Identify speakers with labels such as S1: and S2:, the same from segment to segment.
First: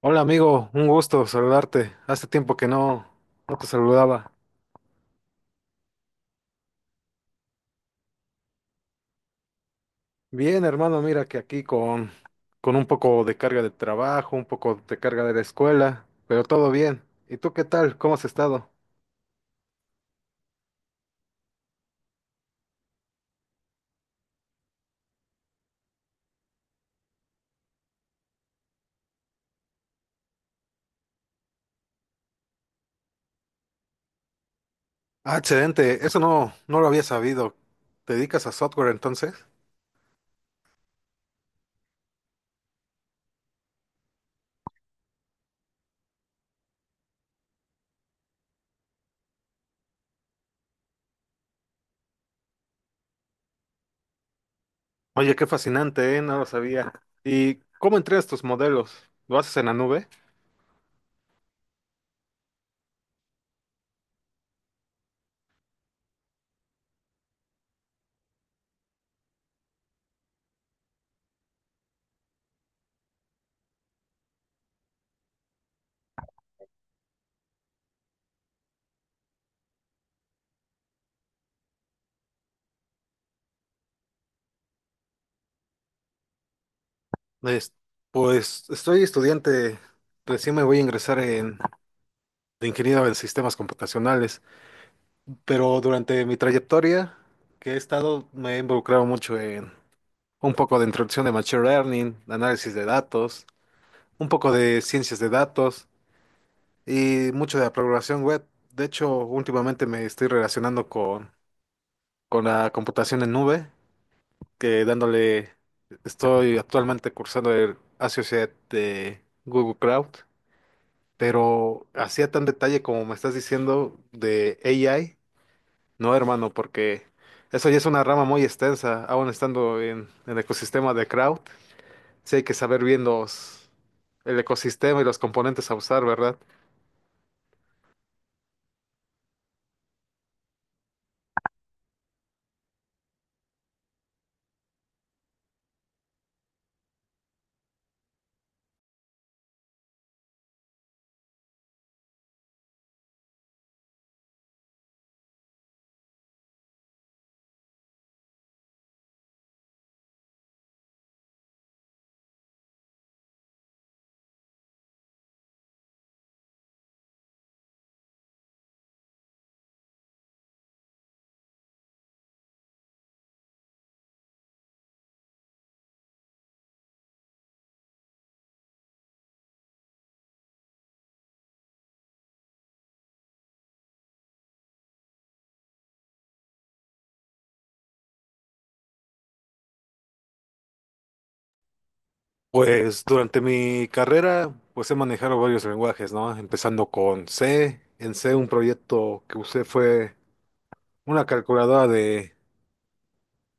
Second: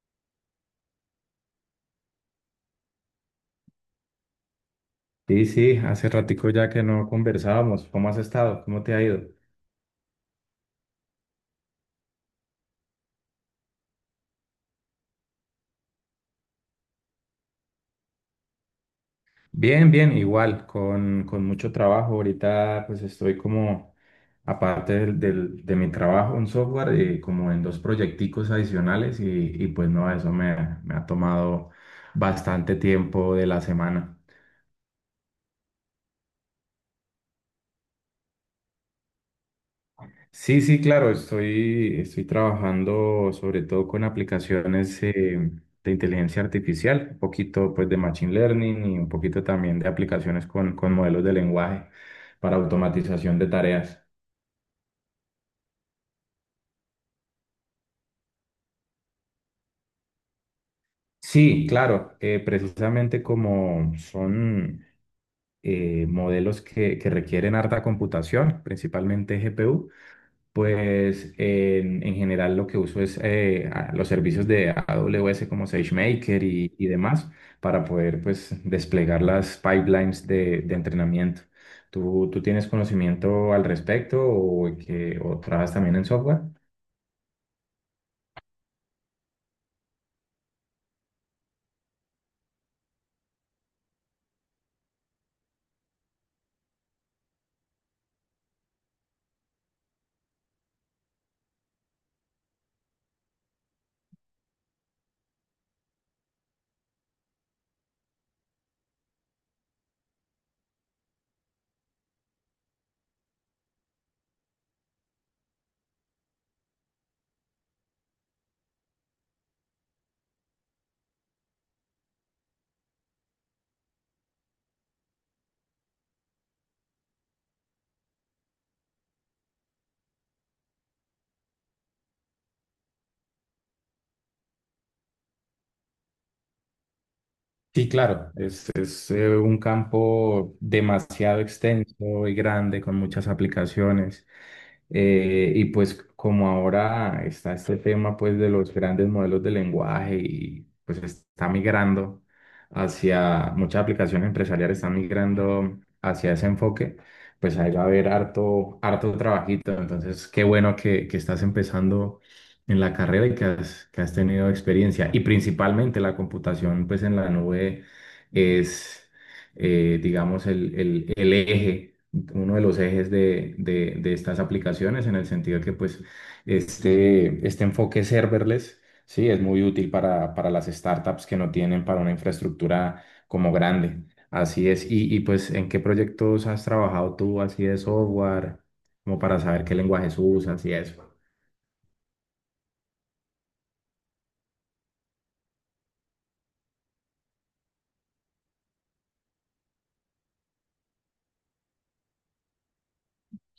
S1: Hola amigo, un gusto saludarte. Hace tiempo que no te saludaba.
S2: Sí, sí, hace ratico ya que no conversábamos. ¿Cómo has estado? ¿Cómo te ha ido?
S1: Bien, hermano, mira que aquí con un poco de carga de trabajo, un poco de carga de la escuela, pero todo bien. ¿Y tú qué tal? ¿Cómo has estado?
S2: Bien, bien, igual, con mucho trabajo. Ahorita pues estoy como aparte de mi trabajo en software, como en dos proyecticos adicionales y pues no, eso me, me ha tomado bastante tiempo de la semana.
S1: Ah, excelente, eso no lo había sabido. ¿Te dedicas a software entonces?
S2: Sí, sí, claro, estoy trabajando sobre todo con aplicaciones de inteligencia artificial, un poquito pues de machine learning y un poquito también de aplicaciones con modelos de lenguaje para automatización de tareas.
S1: Oye, qué fascinante, ¿eh? No lo sabía. ¿Y cómo entregas tus modelos? ¿Lo haces en la nube?
S2: Sí, claro, precisamente como son modelos que requieren harta computación, principalmente GPU. Pues en general lo que uso es los servicios de AWS como SageMaker y demás para poder pues desplegar las pipelines de entrenamiento. Tú tienes conocimiento al respecto o o trabajas también en software?
S1: Es- pues estoy estudiante, recién me voy a ingresar en de ingeniero en sistemas computacionales. Pero durante mi trayectoria que he estado, me he involucrado mucho en un poco de introducción de Machine Learning, análisis de datos, un poco de ciencias de datos y mucho de la programación web. De hecho, últimamente me estoy relacionando con la computación en nube, que dándole, estoy actualmente cursando el Associate de Google Cloud, pero hacía tan detalle como me estás diciendo de AI. No, hermano, porque eso ya es una rama muy extensa. Aún estando en, el ecosistema de crowd, sí hay que saber bien los, el ecosistema y los componentes a usar, ¿verdad?
S2: Sí, claro, es un campo demasiado extenso y grande con muchas aplicaciones. Y pues como ahora está este tema pues de los grandes modelos de lenguaje y pues está migrando muchas aplicaciones empresariales están migrando hacia ese enfoque, pues ahí va a haber harto, harto trabajito. Entonces, qué bueno que estás empezando en la carrera y que has tenido experiencia. Y principalmente la computación, pues en la nube es, digamos, el eje, uno de los ejes de estas aplicaciones, en el sentido que, pues, este enfoque serverless, sí, es muy útil para las startups que no tienen para una infraestructura como grande. Así es. Y pues, ¿en qué proyectos has trabajado tú así de software? Como para saber qué lenguajes usas y eso.
S1: Pues durante mi carrera, pues he manejado varios lenguajes, ¿no? Empezando con C. En C un proyecto que usé fue una calculadora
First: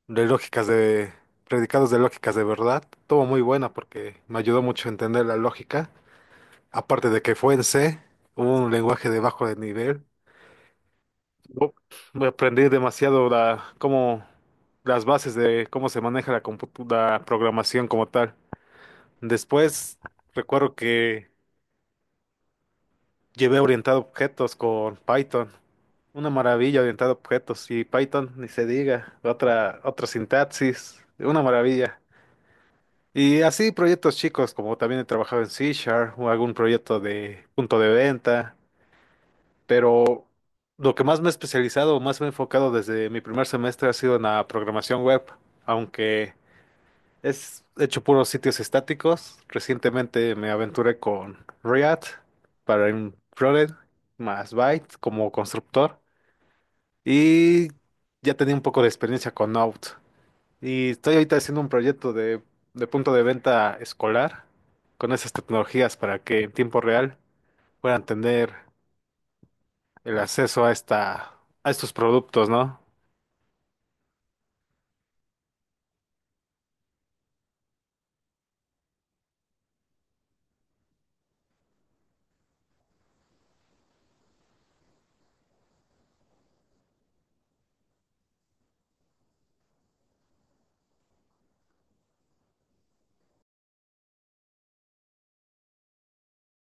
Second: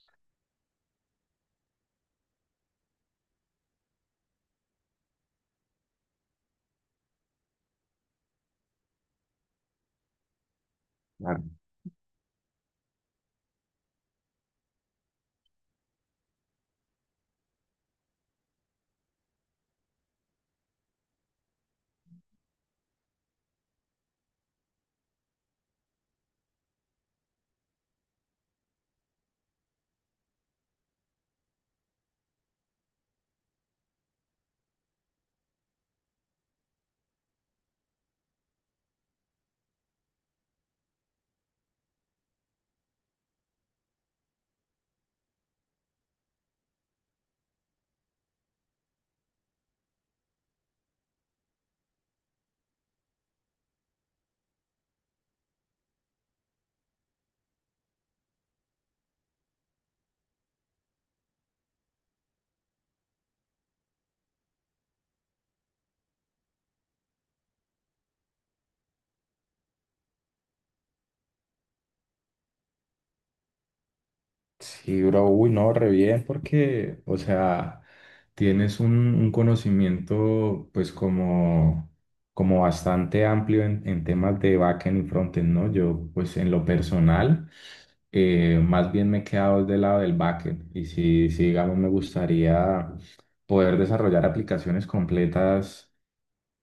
S1: de lógicas de predicados de lógicas de verdad. Todo muy buena porque me ayudó mucho a entender la lógica. Aparte de que fue en C, un lenguaje de bajo de nivel. No, voy a demasiado la, cómo, las bases de cómo se maneja la, la programación como tal. Después, recuerdo que llevé orientado a objetos con Python. Una maravilla orientado a objetos. Y Python, ni se diga. Otra, otra sintaxis. Una maravilla. Y así proyectos chicos, como también he trabajado en C Sharp o algún proyecto de punto de venta. Pero lo que más me he especializado o más me he enfocado desde mi primer semestre ha sido en la programación web, aunque es hecho puros sitios estáticos. Recientemente me aventuré con React para un frontend más Byte como constructor y ya tenía un poco de experiencia con Node. Y estoy ahorita haciendo un proyecto de punto de venta escolar con esas tecnologías para que en tiempo real puedan tener el acceso a a estos productos, ¿no?
S2: Sí, bro, uy, no, re bien, porque, o sea, tienes un conocimiento, pues, como, como bastante amplio en temas de backend y frontend, ¿no? Yo, pues, en lo personal, más bien me he quedado del lado del backend, y si, si, digamos, me gustaría poder desarrollar aplicaciones completas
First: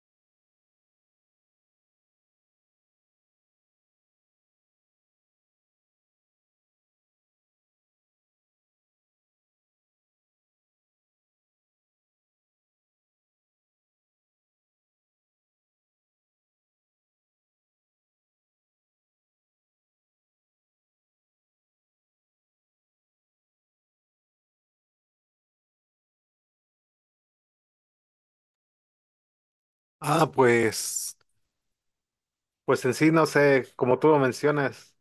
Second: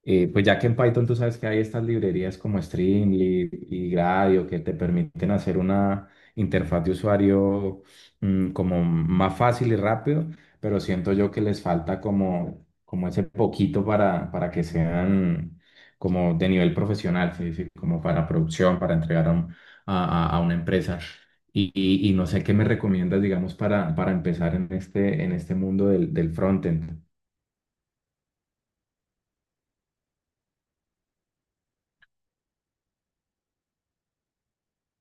S2: pues ya que en Python tú sabes que hay estas librerías como Streamlit y Gradio que te permiten hacer una interfaz de usuario como más fácil y rápido, pero siento yo que les falta como, como ese poquito para que sean como de nivel profesional, ¿sí? Sí, como para producción, para entregar a, un- a una empresa. Y no sé qué me recomiendas, digamos, para empezar en este mundo del frontend.
S1: Ah, pues, pues en sí, no sé, como tú lo mencionas,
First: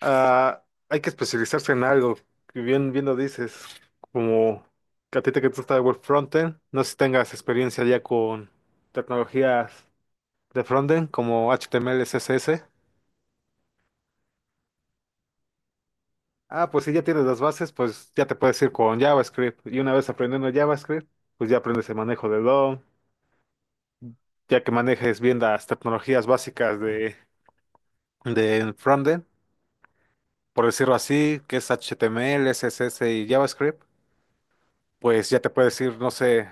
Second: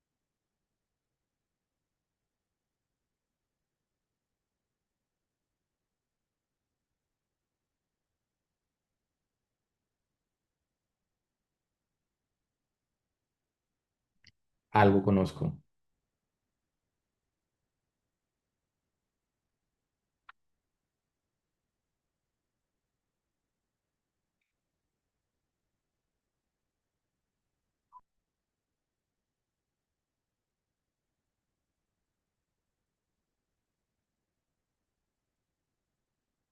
S1: ah, hay que especializarse en algo, que bien lo dices, como que a ti te gusta el frontend, no sé si tengas experiencia ya con tecnologías de frontend como HTML, CSS.
S2: Algo conozco.
S1: Ah, pues si ya tienes las bases, pues ya te puedes ir con JavaScript. Y una vez aprendiendo JavaScript, pues ya aprendes el manejo de DOM, ya que manejes bien las tecnologías básicas de frontend, por decirlo así, que es HTML, CSS y JavaScript, pues ya te puedes ir, no sé,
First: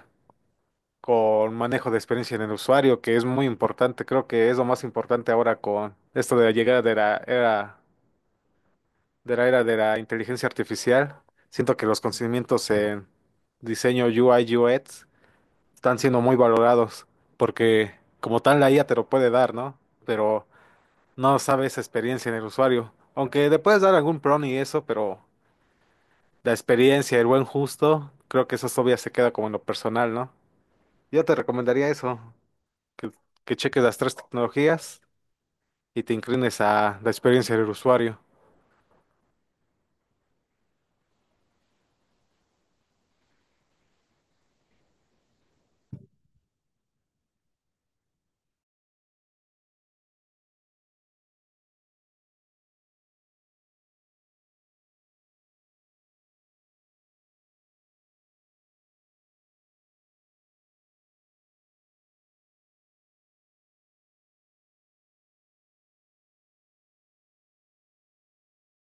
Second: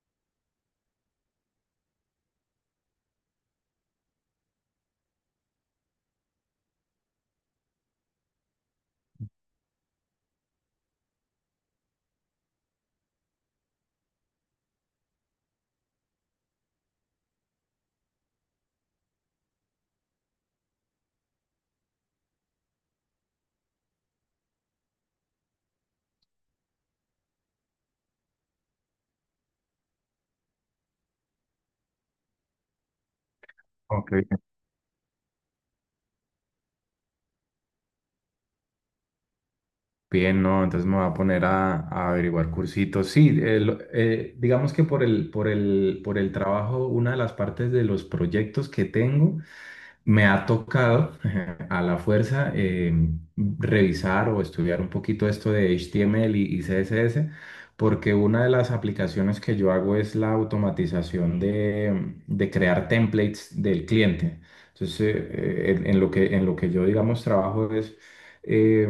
S1: con manejo de experiencia en el usuario, que es muy importante, creo que es lo más importante ahora con esto de la llegada de la era de la inteligencia artificial. Siento que los conocimientos en diseño UI UX están siendo muy valorados porque como tal la IA te lo puede dar, ¿no? Pero no sabe esa experiencia en el usuario. Aunque le puedes dar algún prompt y eso, pero la experiencia, el buen justo, creo que eso todavía se queda como en lo personal, ¿no? Yo te recomendaría eso, que, que cheques las
S2: Ok.
S1: tres tecnologías y te inclines a la experiencia del usuario.
S2: Bien, no, entonces me voy a poner a averiguar cursitos. Sí, digamos que por el, por el, por el trabajo, una de las partes de los proyectos que tengo. Me ha tocado a la fuerza revisar o estudiar un poquito esto de HTML y CSS, porque una de las aplicaciones que yo hago es la automatización de crear templates del cliente. Entonces, en lo en lo que yo, digamos, trabajo es, eh,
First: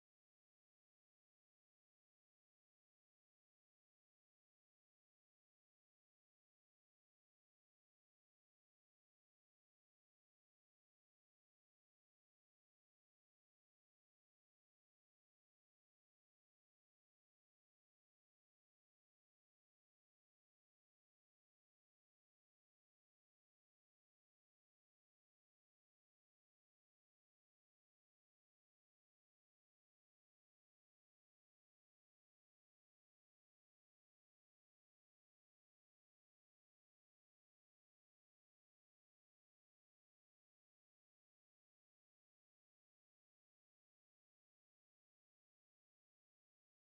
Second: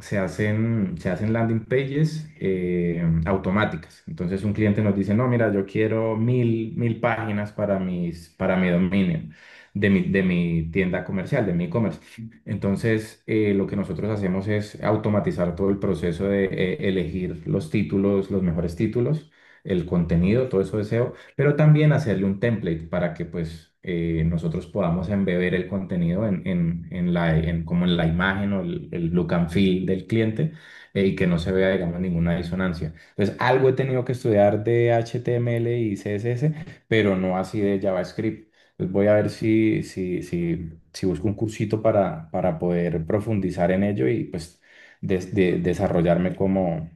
S2: se hacen landing pages automáticas. Entonces, un cliente nos dice, no, mira, yo quiero mil, mil páginas para para mi dominio de mi tienda comercial, de mi e-commerce. Entonces, lo que nosotros hacemos es automatizar todo el proceso de elegir los títulos, los mejores títulos, el contenido, todo eso de SEO, pero también hacerle un template para que pues nosotros podamos embeber el contenido como en la imagen o el look and feel del cliente y que no se vea, digamos, ninguna disonancia. Entonces, algo he tenido que estudiar de HTML y CSS, pero no así de JavaScript. Pues voy a ver si busco un cursito para poder profundizar en ello y pues desarrollarme como,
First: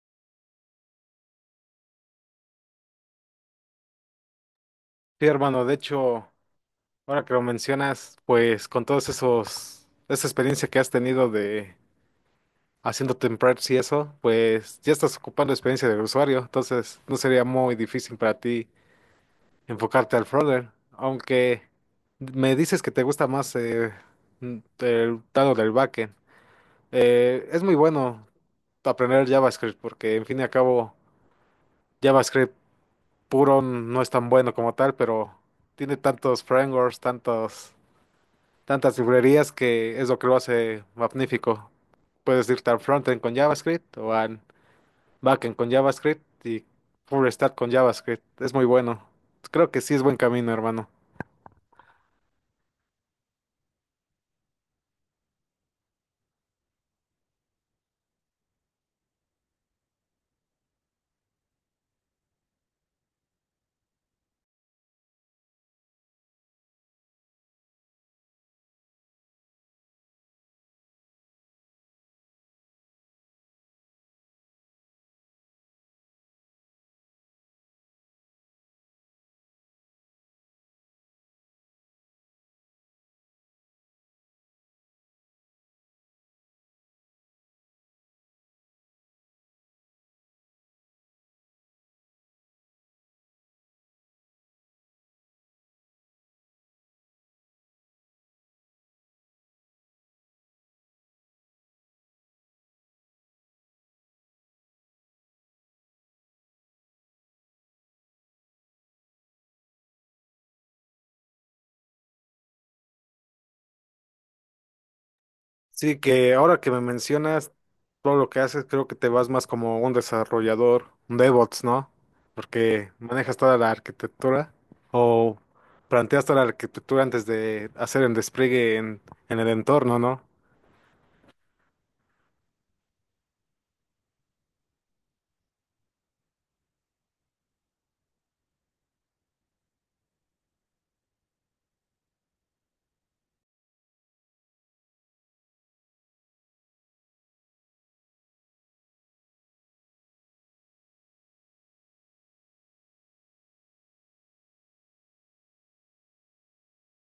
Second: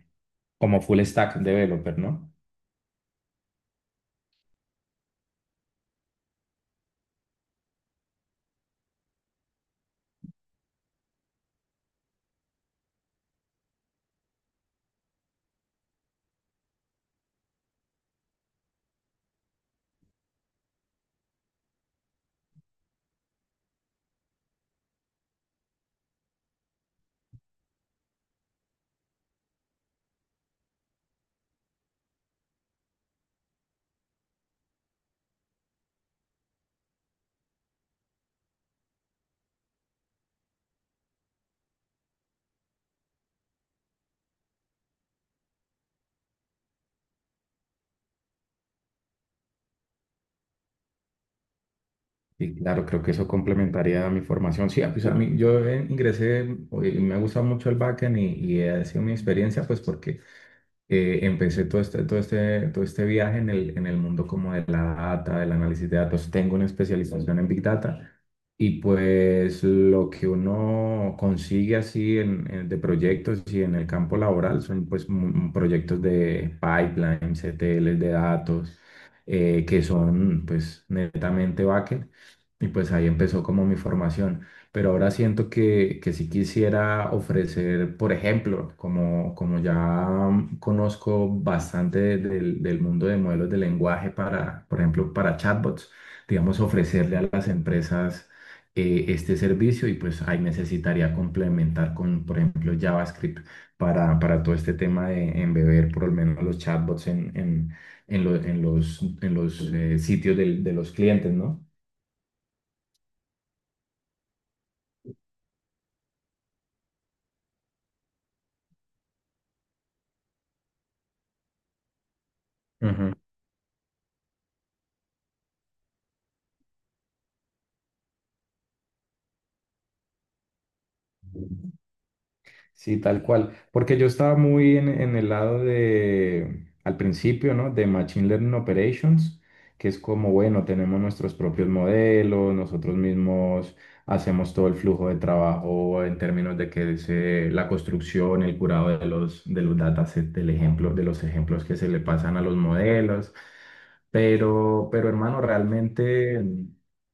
S2: como full stack developer, ¿no?
S1: Sí, hermano, de hecho, ahora que lo mencionas, pues con todos esos, esa experiencia que has tenido de haciendo templates y eso, pues ya estás ocupando experiencia del usuario, entonces no sería muy difícil para ti enfocarte al frontend, aunque me dices que te gusta más el lado del backend. Es muy bueno aprender JavaScript porque, en fin y al cabo, JavaScript puro no es tan bueno como tal, pero tiene tantos frameworks, tantos, tantas librerías que es lo que lo hace magnífico. Puedes irte al frontend con JavaScript o al backend con JavaScript y full stack con JavaScript. Es muy bueno. Creo que sí es buen camino, hermano.
S2: Y claro, creo que eso complementaría mi formación. Sí, ah, pues a mí, yo ingresé y me gusta mucho el backend y ha sido mi experiencia, pues porque empecé todo este viaje en el mundo como de la data, del análisis de datos. Tengo una especialización en Big Data y pues lo que uno consigue así de proyectos y en el campo laboral son pues proyectos de pipelines, C T Ls de datos, que son pues netamente backend. Y pues ahí empezó como mi formación. Pero ahora siento que sí quisiera ofrecer, por ejemplo, como, como ya conozco bastante del mundo de modelos de lenguaje para, por ejemplo, para chatbots, digamos, ofrecerle a las empresas este servicio y pues ahí necesitaría complementar con, por ejemplo, JavaScript para todo este tema de embeber por lo menos los chatbots en los sitios de los clientes, ¿no?
S1: Sí, que ahora que me mencionas todo lo que haces, creo que te vas más como un desarrollador, un DevOps, ¿no? Porque manejas toda la arquitectura o planteas toda la arquitectura antes de hacer el despliegue en el entorno, ¿no?
S2: Sí, tal cual. Porque yo estaba muy en el lado de, al principio, ¿no? De Machine Learning Operations, que es como, bueno, tenemos nuestros propios modelos, nosotros mismos hacemos todo el flujo de trabajo en términos de que la construcción, el curado de los datasets, del ejemplo, de los ejemplos que se le pasan a los modelos. Pero hermano, realmente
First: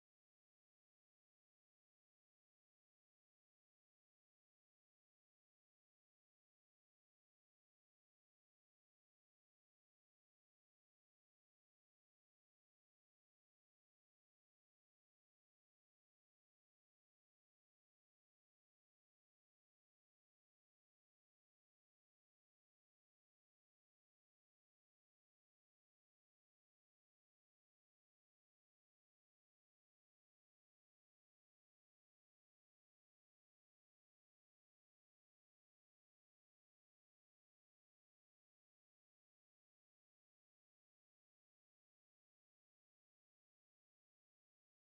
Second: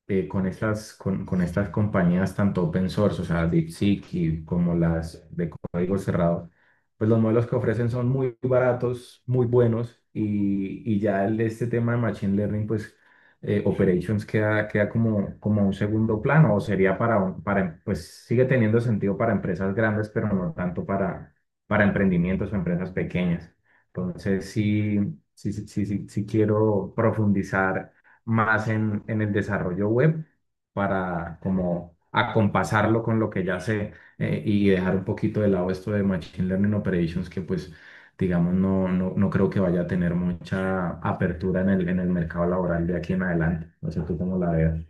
S2: con con estas compañías tanto open source, o sea, DeepSeek y como las de código cerrado, pues los modelos que ofrecen son muy baratos, muy buenos y ya este tema de Machine Learning, pues Operations queda, queda como, como un segundo plano o sería para, pues sigue teniendo sentido para empresas grandes, pero no tanto para emprendimientos o empresas pequeñas. Entonces, sí, sí quiero profundizar más en el desarrollo web para como acompasarlo con lo que ya sé y dejar un poquito de lado esto de Machine Learning Operations que pues digamos no creo que vaya a tener mucha apertura en el mercado laboral de aquí en adelante. No sé tú cómo la veas.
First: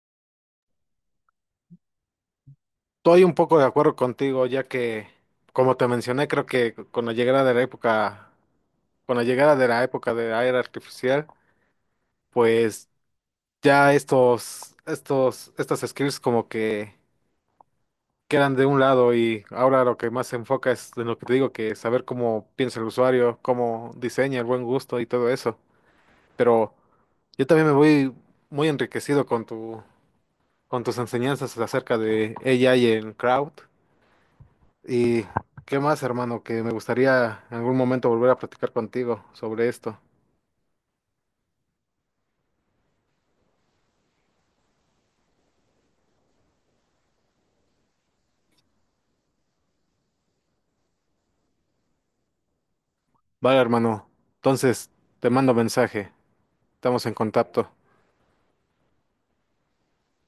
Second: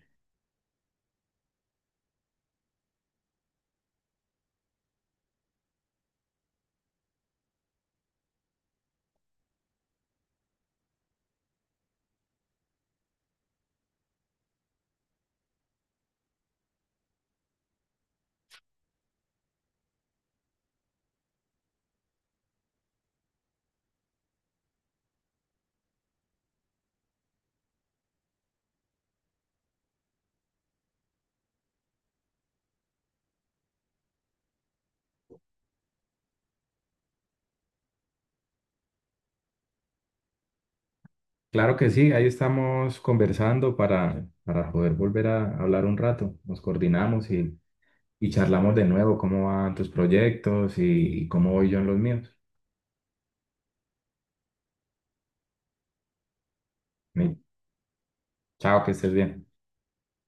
S1: Estoy un poco de acuerdo contigo, ya que, como te mencioné, creo que con la llegada de la época, con la llegada de la época de la era artificial, pues ya estas skills como que quedan de un lado y ahora lo que más se enfoca es en lo que te digo, que saber cómo piensa el usuario, cómo diseña, el buen gusto y todo eso. Pero yo también me voy muy enriquecido con tu, con tus enseñanzas acerca de AI en crowd. ¿Y qué más, hermano? Que me gustaría en algún momento volver a platicar contigo sobre esto.
S2: Claro que sí, ahí estamos conversando para poder volver a hablar un rato. Nos coordinamos y charlamos de nuevo cómo van tus proyectos y cómo voy yo en los míos.
S1: Vale, hermano. Entonces, te mando mensaje. Estamos en
S2: Y
S1: contacto.
S2: chao, que estés bien.